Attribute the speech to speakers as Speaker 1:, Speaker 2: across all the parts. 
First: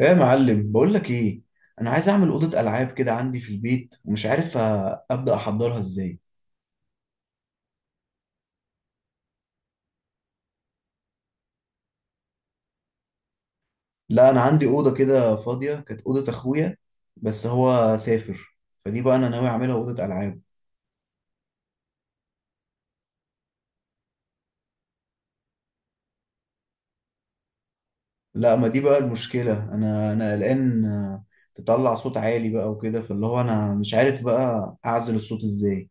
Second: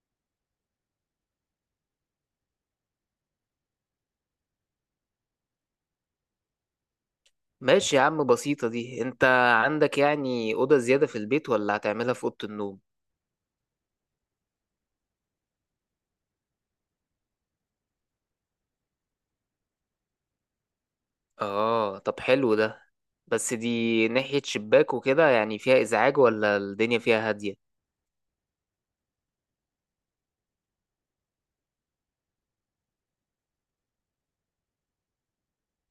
Speaker 1: ايه يا معلم؟ بقول لك ايه. انا عايز اعمل اوضه العاب كده عندي في البيت ومش عارف ابدا احضرها ازاي.
Speaker 2: ماشي يا عم، بسيطة دي. انت عندك يعني أوضة زيادة في البيت ولا هتعملها في أوضة النوم؟
Speaker 1: لا، انا عندي اوضه كده فاضيه كانت اوضه اخويا بس هو سافر. فدي بقى انا ناوي اعملها اوضه العاب.
Speaker 2: اه، طب حلو ده. بس دي ناحية شباك وكده، يعني فيها إزعاج ولا الدنيا فيها هادية؟
Speaker 1: لا، ما دي بقى المشكله، انا قلقان. تطلع صوت عالي بقى وكده، فاللي هو انا مش عارف بقى اعزل الصوت ازاي.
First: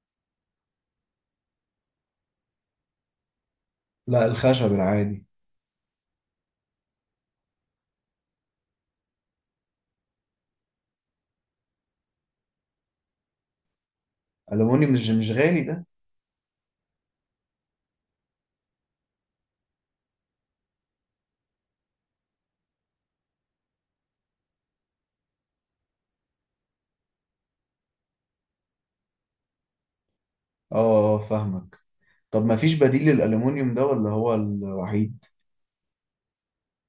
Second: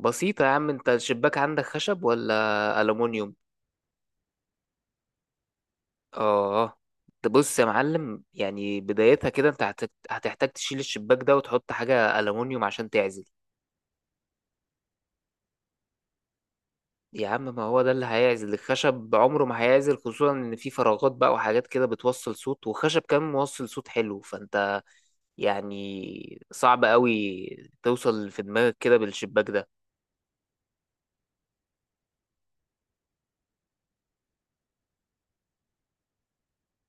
Speaker 2: بسيطة يا عم، انت الشباك عندك خشب ولا ألومنيوم؟
Speaker 1: لا، الخشب العادي.
Speaker 2: اه. تبص يا معلم، يعني بدايتها كده، انت هتحتاج تشيل الشباك ده وتحط حاجة ألومنيوم عشان تعزل.
Speaker 1: الومنيوم مش غالي ده؟
Speaker 2: يا عم، ما هو ده اللي هيعزل. الخشب عمره ما هيعزل، خصوصا ان في فراغات بقى وحاجات كده بتوصل صوت، وخشب كمان موصل صوت حلو. فانت يعني صعب قوي توصل في دماغك كده بالشباك ده.
Speaker 1: اه، فاهمك. طب ما فيش بديل للالومنيوم ده ولا هو الوحيد؟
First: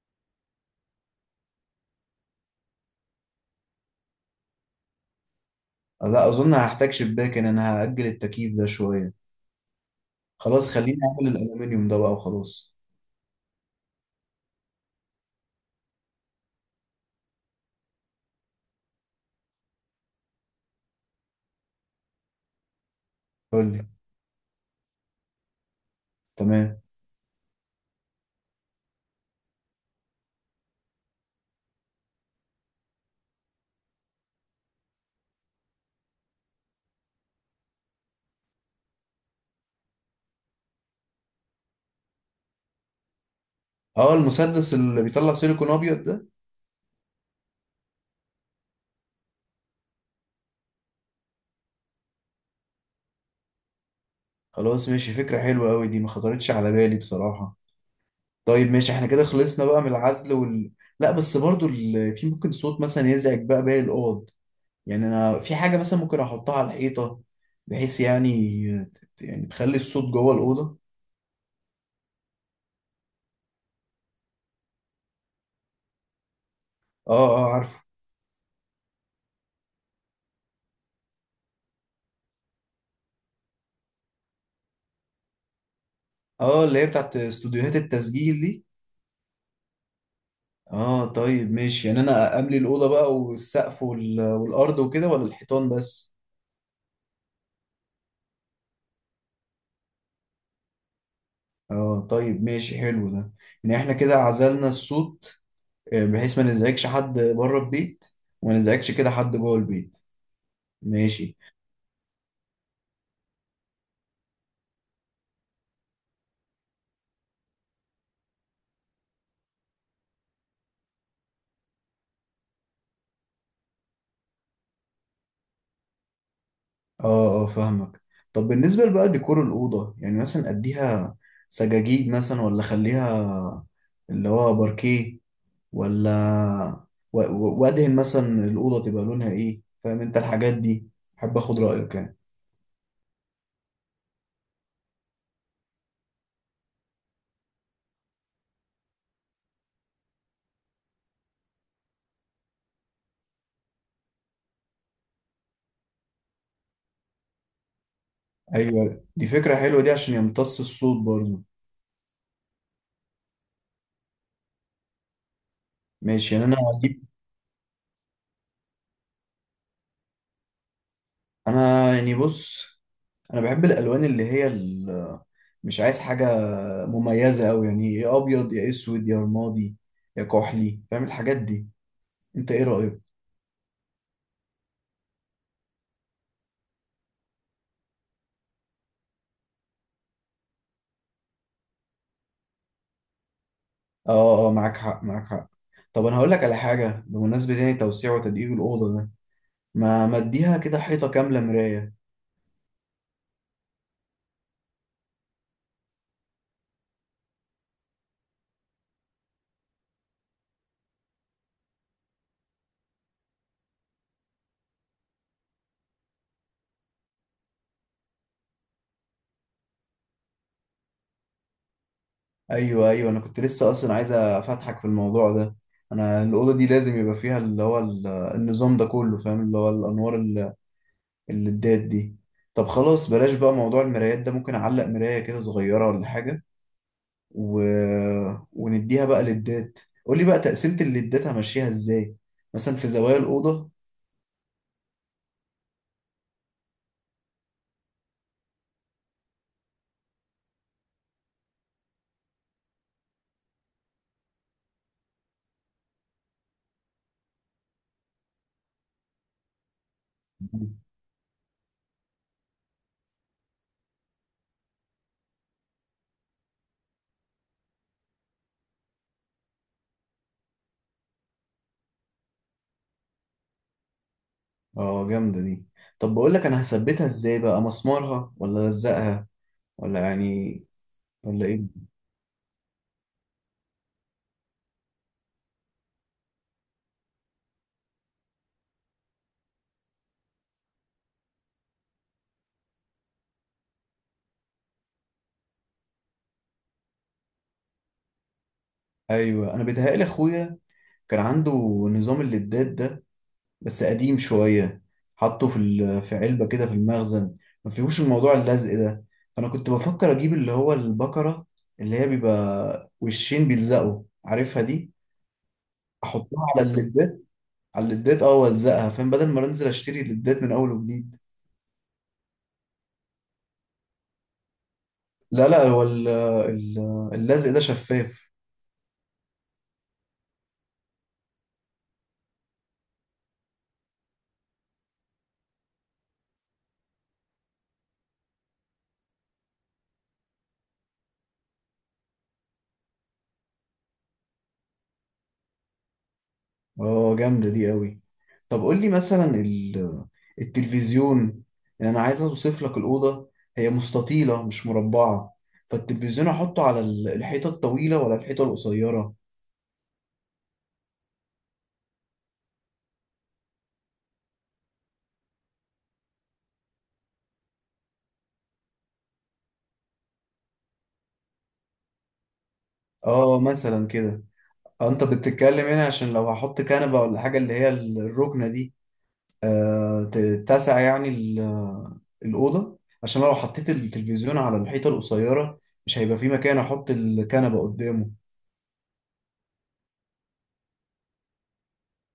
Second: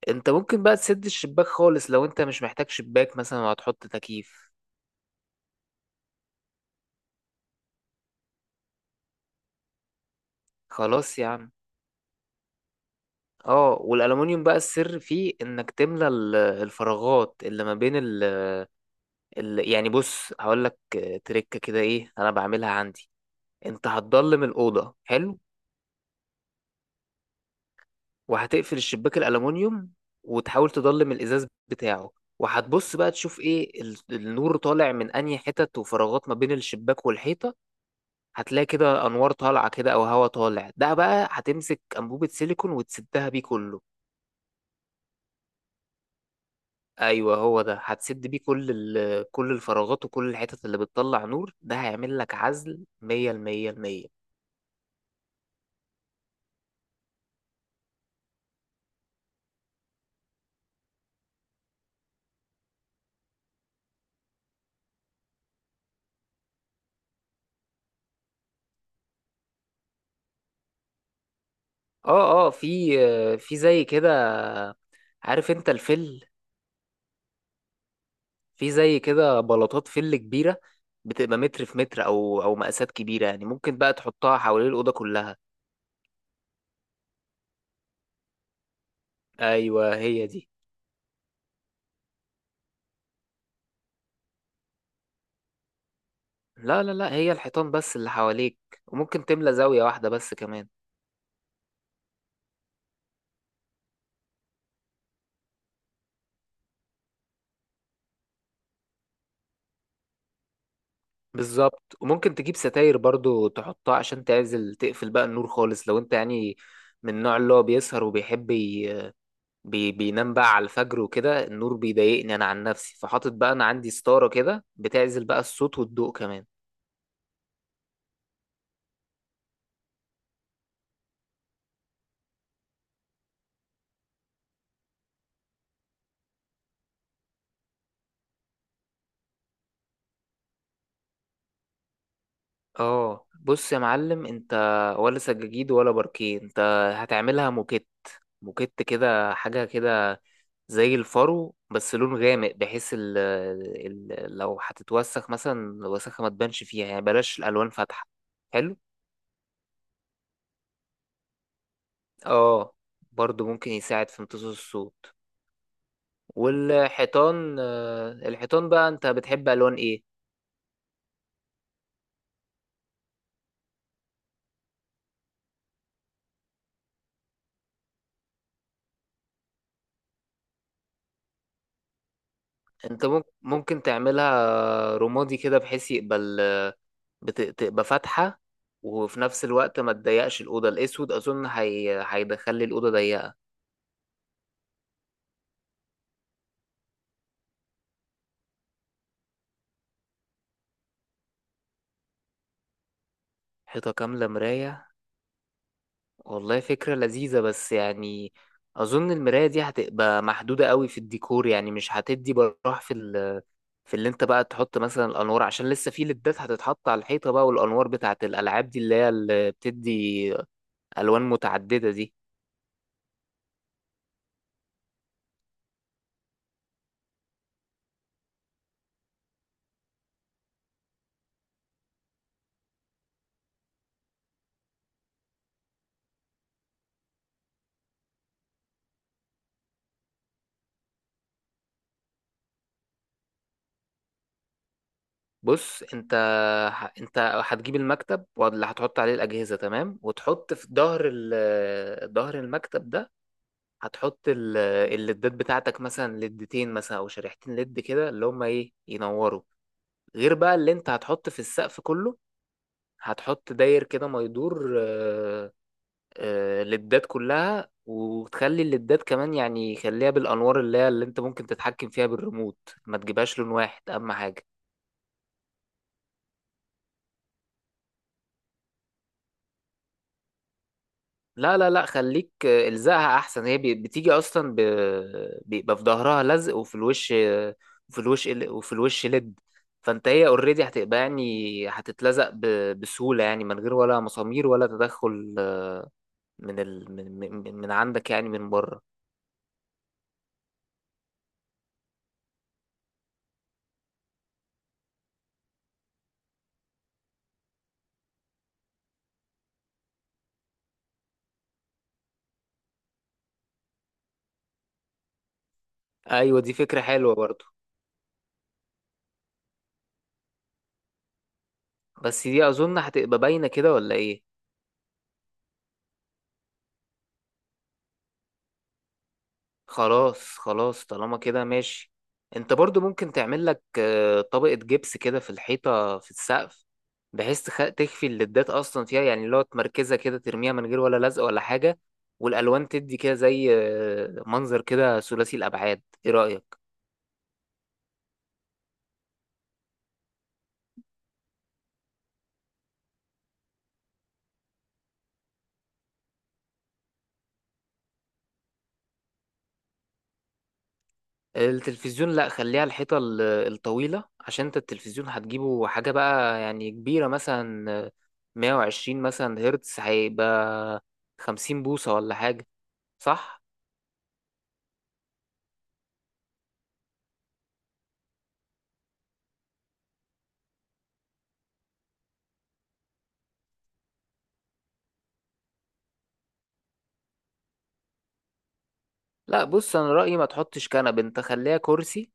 Speaker 2: انت ممكن بقى تسد الشباك خالص لو انت مش محتاج شباك مثلا وهتحط تكييف.
Speaker 1: لا، اظن هحتاج شباك، ان انا هاجل التكييف ده شويه. خلاص، خليني
Speaker 2: خلاص يا
Speaker 1: اعمل
Speaker 2: عم.
Speaker 1: الالومنيوم ده بقى وخلاص.
Speaker 2: اه، والالومنيوم بقى السر فيه انك تملى الفراغات اللي ما بين يعني بص، هقول لك. تريكه كده، ايه، انا بعملها عندي.
Speaker 1: قول لي.
Speaker 2: انت هتضلم الاوضه حلو،
Speaker 1: تمام.
Speaker 2: وهتقفل الشباك الالومنيوم، وتحاول تضلم الازاز بتاعه. وهتبص بقى تشوف ايه النور طالع من انهي حتت، وفراغات ما بين الشباك والحيطه. هتلاقي كده انوار طالعه كده او هوا طالع. ده بقى هتمسك انبوبه سيليكون وتسدها بيه كله.
Speaker 1: اه، المسدس اللي بيطلع سيليكون ابيض ده؟
Speaker 2: ايوه هو ده، هتسد بيه كل كل الفراغات وكل الحتت اللي بتطلع نور. ده هيعمل لك عزل 100 المية المية.
Speaker 1: خلاص ماشي، فكره حلوه قوي دي، ما خطرتش على بالي بصراحه. طيب ماشي، احنا كده خلصنا بقى من العزل وال. لا بس برضو في ممكن صوت مثلا يزعج بقى باقي الاوض. يعني انا في حاجه مثلا ممكن احطها على الحيطه، بحيث يعني، يعني تخلي الصوت جوه الاوضه.
Speaker 2: اه اه، في زي كده. عارف انت الفل؟
Speaker 1: اه اه، عارفه.
Speaker 2: في زي كده بلاطات فل كبيرة، بتبقى متر في متر أو مقاسات كبيرة. يعني ممكن بقى تحطها حوالين الأوضة كلها.
Speaker 1: اه، اللي هي بتاعت استوديوهات التسجيل دي.
Speaker 2: أيوه، هي دي.
Speaker 1: اه طيب ماشي، يعني انا املي الاوضه بقى والسقف والارض وكده ولا الحيطان بس؟
Speaker 2: لا، هي الحيطان بس اللي حواليك. وممكن تملى زاوية واحدة بس كمان.
Speaker 1: اه طيب ماشي، حلو ده. يعني احنا كده عزلنا الصوت، بحيث ما نزعجش حد بره البيت وما نزعجش كده حد جوه البيت. ماشي.
Speaker 2: بالظبط. وممكن تجيب ستاير برضو تحطها عشان تعزل، تقفل بقى النور خالص لو انت يعني من النوع اللي هو بيسهر وبيحب بينام بقى على الفجر وكده. النور بيضايقني انا عن نفسي، فحاطط بقى انا عندي ستارة كده بتعزل بقى الصوت والضوء كمان.
Speaker 1: اه اه، فاهمك. طب بالنسبه بقى ديكور الاوضه، يعني مثلا اديها سجاجيد مثلا، ولا خليها اللي هو باركيه، ولا وادهن مثلا الاوضه تبقى لونها ايه، فاهم انت الحاجات دي؟ حابب اخد رايك يعني.
Speaker 2: اه، بص يا معلم، انت ولا سجاجيد ولا باركيه. انت هتعملها موكيت. موكيت كده، حاجة كده زي الفرو، بس لون غامق، بحيث ال لو هتتوسخ مثلا الوسخة ما تبانش فيها. يعني بلاش الألوان فاتحة. حلو.
Speaker 1: ايوه، دي فكرة حلوة دي عشان يمتص الصوت برضه.
Speaker 2: اه، برضو ممكن يساعد في امتصاص الصوت.
Speaker 1: ماشي، يعني انا هجيب.
Speaker 2: والحيطان، الحيطان بقى، انت بتحب ألوان ايه؟
Speaker 1: انا يعني بص، انا بحب الالوان اللي هي مش عايز حاجة مميزة قوي، يعني يا ابيض يا اسود يا رمادي يا كحلي، فاهم الحاجات دي. انت ايه رأيك؟
Speaker 2: انت ممكن تعملها رمادي كده، بحيث يقبل، بتبقى فاتحة، وفي نفس الوقت ما تضيقش الأوضة. الأسود أظن هيدخلي الأوضة ضيقة.
Speaker 1: اه اه، معاك حق معاك حق. طب انا هقول لك على حاجة بمناسبة يعني توسيع وتدقيق الأوضة ده. ما اديها كده حيطة كاملة مراية؟
Speaker 2: حيطة كاملة مراية؟ والله فكرة لذيذة، بس يعني أظن المراية دي هتبقى محدودة قوي في الديكور. يعني مش هتدي براح في في اللي انت بقى تحط مثلا الأنوار، عشان لسه في ليدات هتتحط على الحيطة بقى، والأنوار بتاعت الألعاب دي اللي هي اللي بتدي ألوان متعددة دي.
Speaker 1: ايوه ايوه، انا كنت لسه اصلا عايز افتحك في الموضوع ده. انا الاوضه دي لازم يبقى فيها اللي هو النظام ده كله، فاهم، اللي هو الانوار اللي الدات دي. طب خلاص بلاش بقى موضوع المرايات ده، ممكن اعلق مرايه كده صغيره ولا حاجه و... ونديها بقى للدات. قولي بقى تقسيمه الليدات همشيها ازاي، مثلا في زوايا الاوضه.
Speaker 2: بص انت، انت هتجيب المكتب واللي هتحط عليه الاجهزه، تمام، وتحط في ظهر ظهر المكتب ده. هتحط الليدات بتاعتك، مثلا ليدتين مثلا او شريحتين ليد كده، اللي هما ايه، ينوروا. غير بقى اللي انت هتحط في السقف كله. هتحط داير كده ما يدور، ليدات كلها. وتخلي الليدات كمان، يعني خليها بالانوار اللي هي اللي انت ممكن تتحكم فيها بالريموت. ما تجيبهاش لون واحد، اهم حاجه.
Speaker 1: اه، جامده دي. طب بقول لك انا هثبتها ازاي بقى، مسمارها ولا الزقها، ولا يعني، ولا
Speaker 2: لا
Speaker 1: ايه؟
Speaker 2: لا لا خليك، الزقها احسن. هي بتيجي اصلا بيبقى في ظهرها لزق، وفي الوش، وفي الوش وفي الوش لد. فانت هي اوريدي هتبقى يعني هتتلزق بسهولة، يعني من غير ولا مسامير ولا تدخل، من من عندك، يعني من بره.
Speaker 1: ايوه، انا بيتهيألي اخويا كان عنده نظام اللدات ده بس قديم شوية، حطه في في علبة كده في المخزن، ما فيهوش الموضوع اللزق ده. فأنا كنت بفكر أجيب اللي هو البكرة اللي هي بيبقى وشين بيلزقوا، عارفها دي،
Speaker 2: ايوه،
Speaker 1: أحطها
Speaker 2: دي
Speaker 1: على
Speaker 2: فكرة حلوة
Speaker 1: اللدات.
Speaker 2: برضو.
Speaker 1: على اللدات وألزقها، فاهم، بدل ما أنزل أشتري اللدات من أول وجديد.
Speaker 2: بس دي اظن هتبقى باينة كده ولا ايه؟
Speaker 1: لا لا، هو اللزق ده شفاف.
Speaker 2: خلاص، طالما كده ماشي. انت برضو ممكن تعمل لك طبقة جبس كده في الحيطة في السقف، بحيث تخفي الليدات اصلا فيها. يعني اللي هو تمركزها كده، ترميها من غير ولا لزق ولا حاجة. والالوان تدي كده زي منظر كده ثلاثي الابعاد. ايه رأيك؟
Speaker 1: اه، جامدة دي قوي. طب قول لي مثلا التلفزيون، يعني انا عايز اوصف لك الأوضة. هي مستطيلة مش مربعة، فالتلفزيون احطه على الحيطة الطويلة ولا الحيطة القصيرة؟
Speaker 2: التلفزيون، لا خليها الحيطة الطويلة، عشان انت التلفزيون هتجيبه حاجة بقى يعني كبيرة، مثلا 120 مثلا هرتز، هيبقى 50 بوصة ولا حاجة.
Speaker 1: اه
Speaker 2: صح؟
Speaker 1: مثلا كده. انت بتتكلم هنا عشان لو هحط كنبة ولا حاجة اللي هي الركنة دي تتسع، يعني الأوضة، عشان لو حطيت التلفزيون على الحيطة القصيرة مش هيبقى في مكان احط الكنبة قدامه.
Speaker 2: لا، بص انا رأيي ما تحطش كنب، انت خليها كرسي.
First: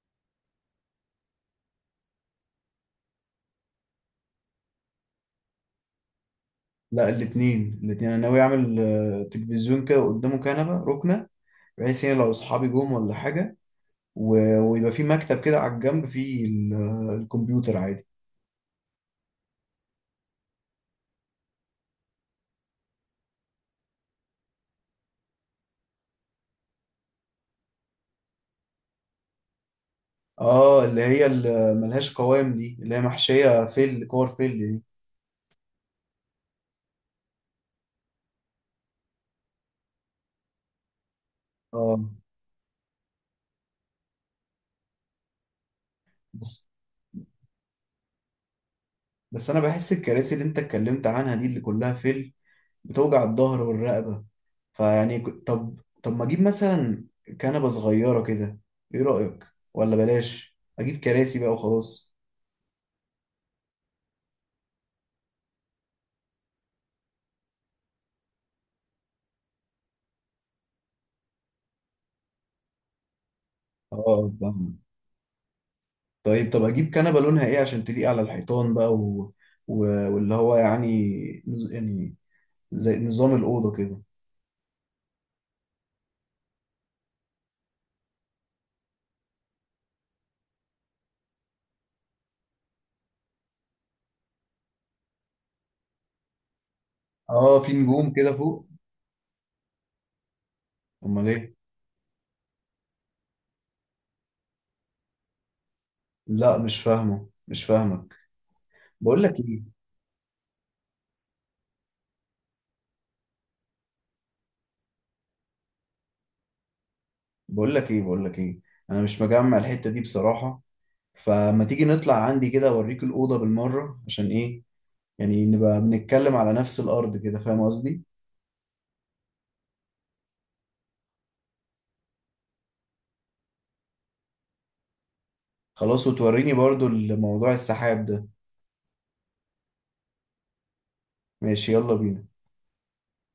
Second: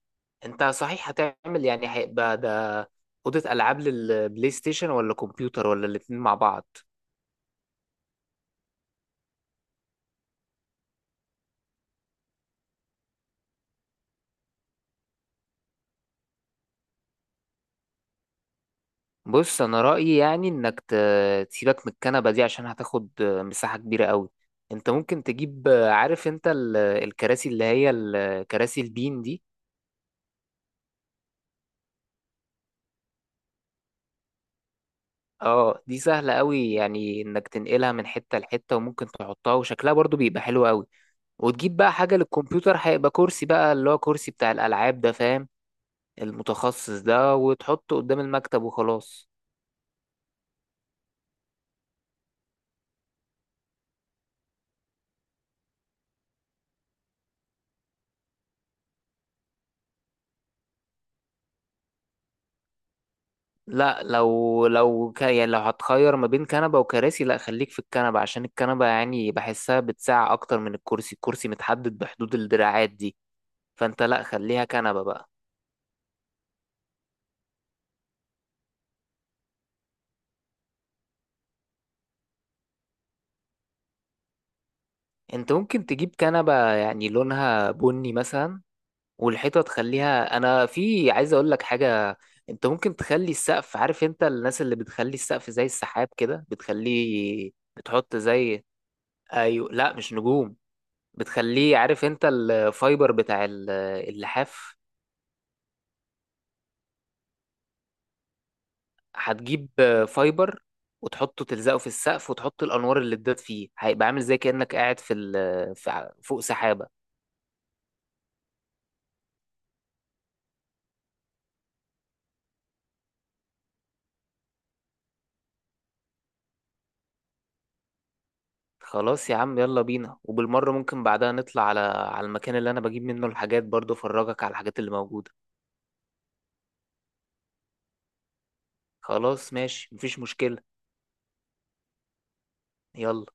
Speaker 2: انت صحيح هتعمل يعني، هيبقى ده أوضة ألعاب للبلاي ستيشن ولا كمبيوتر ولا الاتنين مع بعض؟
Speaker 1: لا، الاثنين الاثنين، انا ناوي اعمل تلفزيون كده قدامه كنبه ركنه، بحيث يعني لو اصحابي جم ولا حاجه، ويبقى في مكتب كده على الجنب فيه الكمبيوتر عادي.
Speaker 2: بص انا رأيي، يعني انك تسيبك من الكنبة دي عشان هتاخد مساحة كبيرة قوي. انت ممكن تجيب، عارف انت الكراسي اللي هي الكراسي البين دي.
Speaker 1: اه، اللي هي اللي ملهاش قوام دي، اللي هي محشيه فل كور فل دي.
Speaker 2: اه، دي سهلة قوي يعني، انك تنقلها من حتة لحتة، وممكن تحطها وشكلها برضو بيبقى حلو قوي. وتجيب بقى
Speaker 1: اه.
Speaker 2: حاجة للكمبيوتر، هيبقى كرسي بقى اللي هو كرسي بتاع الألعاب ده، فاهم،
Speaker 1: بس
Speaker 2: المتخصص ده، وتحطه قدام المكتب وخلاص.
Speaker 1: بس انا بحس الكراسي اللي انت اتكلمت عنها دي اللي كلها فل بتوجع الظهر والرقبه. فيعني طب ما اجيب مثلا كنبه صغيره كده، ايه رايك؟ ولا بلاش اجيب كراسي بقى وخلاص.
Speaker 2: لا، لو يعني لو هتخير ما بين كنبة وكراسي، لا خليك في الكنبة، عشان الكنبة يعني بحسها بتساع أكتر من الكرسي. الكرسي متحدد بحدود الدراعات دي. فأنت لا،
Speaker 1: اه
Speaker 2: خليها
Speaker 1: فاهم.
Speaker 2: كنبة بقى.
Speaker 1: طيب، طب اجيب كنبه لونها ايه عشان تليق على الحيطان بقى و... واللي هو يعني يعني زي نظام الاوضه كده.
Speaker 2: أنت ممكن تجيب كنبة يعني لونها بني مثلا. والحيطه تخليها، انا في عايز اقول لك حاجه. انت ممكن تخلي السقف، عارف انت الناس اللي بتخلي السقف زي السحاب كده، بتخليه.
Speaker 1: اه، في نجوم
Speaker 2: بتحط
Speaker 1: كده
Speaker 2: زي،
Speaker 1: فوق.
Speaker 2: ايوه لا مش نجوم.
Speaker 1: امال ايه؟
Speaker 2: بتخليه، عارف انت الفايبر بتاع اللحاف.
Speaker 1: لا، مش فاهمك. بقول لك ايه،
Speaker 2: هتجيب فايبر وتحطه، تلزقه في السقف، وتحط الانوار اللي اتداد فيه، هيبقى عامل زي كانك قاعد في فوق سحابه.
Speaker 1: بقول لك ايه، بقول لك ايه، انا مش مجمع الحته دي بصراحه. فما تيجي نطلع عندي كده اوريك الاوضه بالمره، عشان ايه، يعني نبقى بنتكلم على نفس الارض كده، فاهم قصدي.
Speaker 2: خلاص يا عم، يلا بينا. وبالمره ممكن بعدها نطلع على المكان اللي انا بجيب منه الحاجات برضه، افرجك على الحاجات اللي موجوده.
Speaker 1: خلاص، وتوريني برضو الموضوع السحاب ده.
Speaker 2: خلاص ماشي، مفيش مشكلة.
Speaker 1: ماشي، يلا بينا.
Speaker 2: يلا.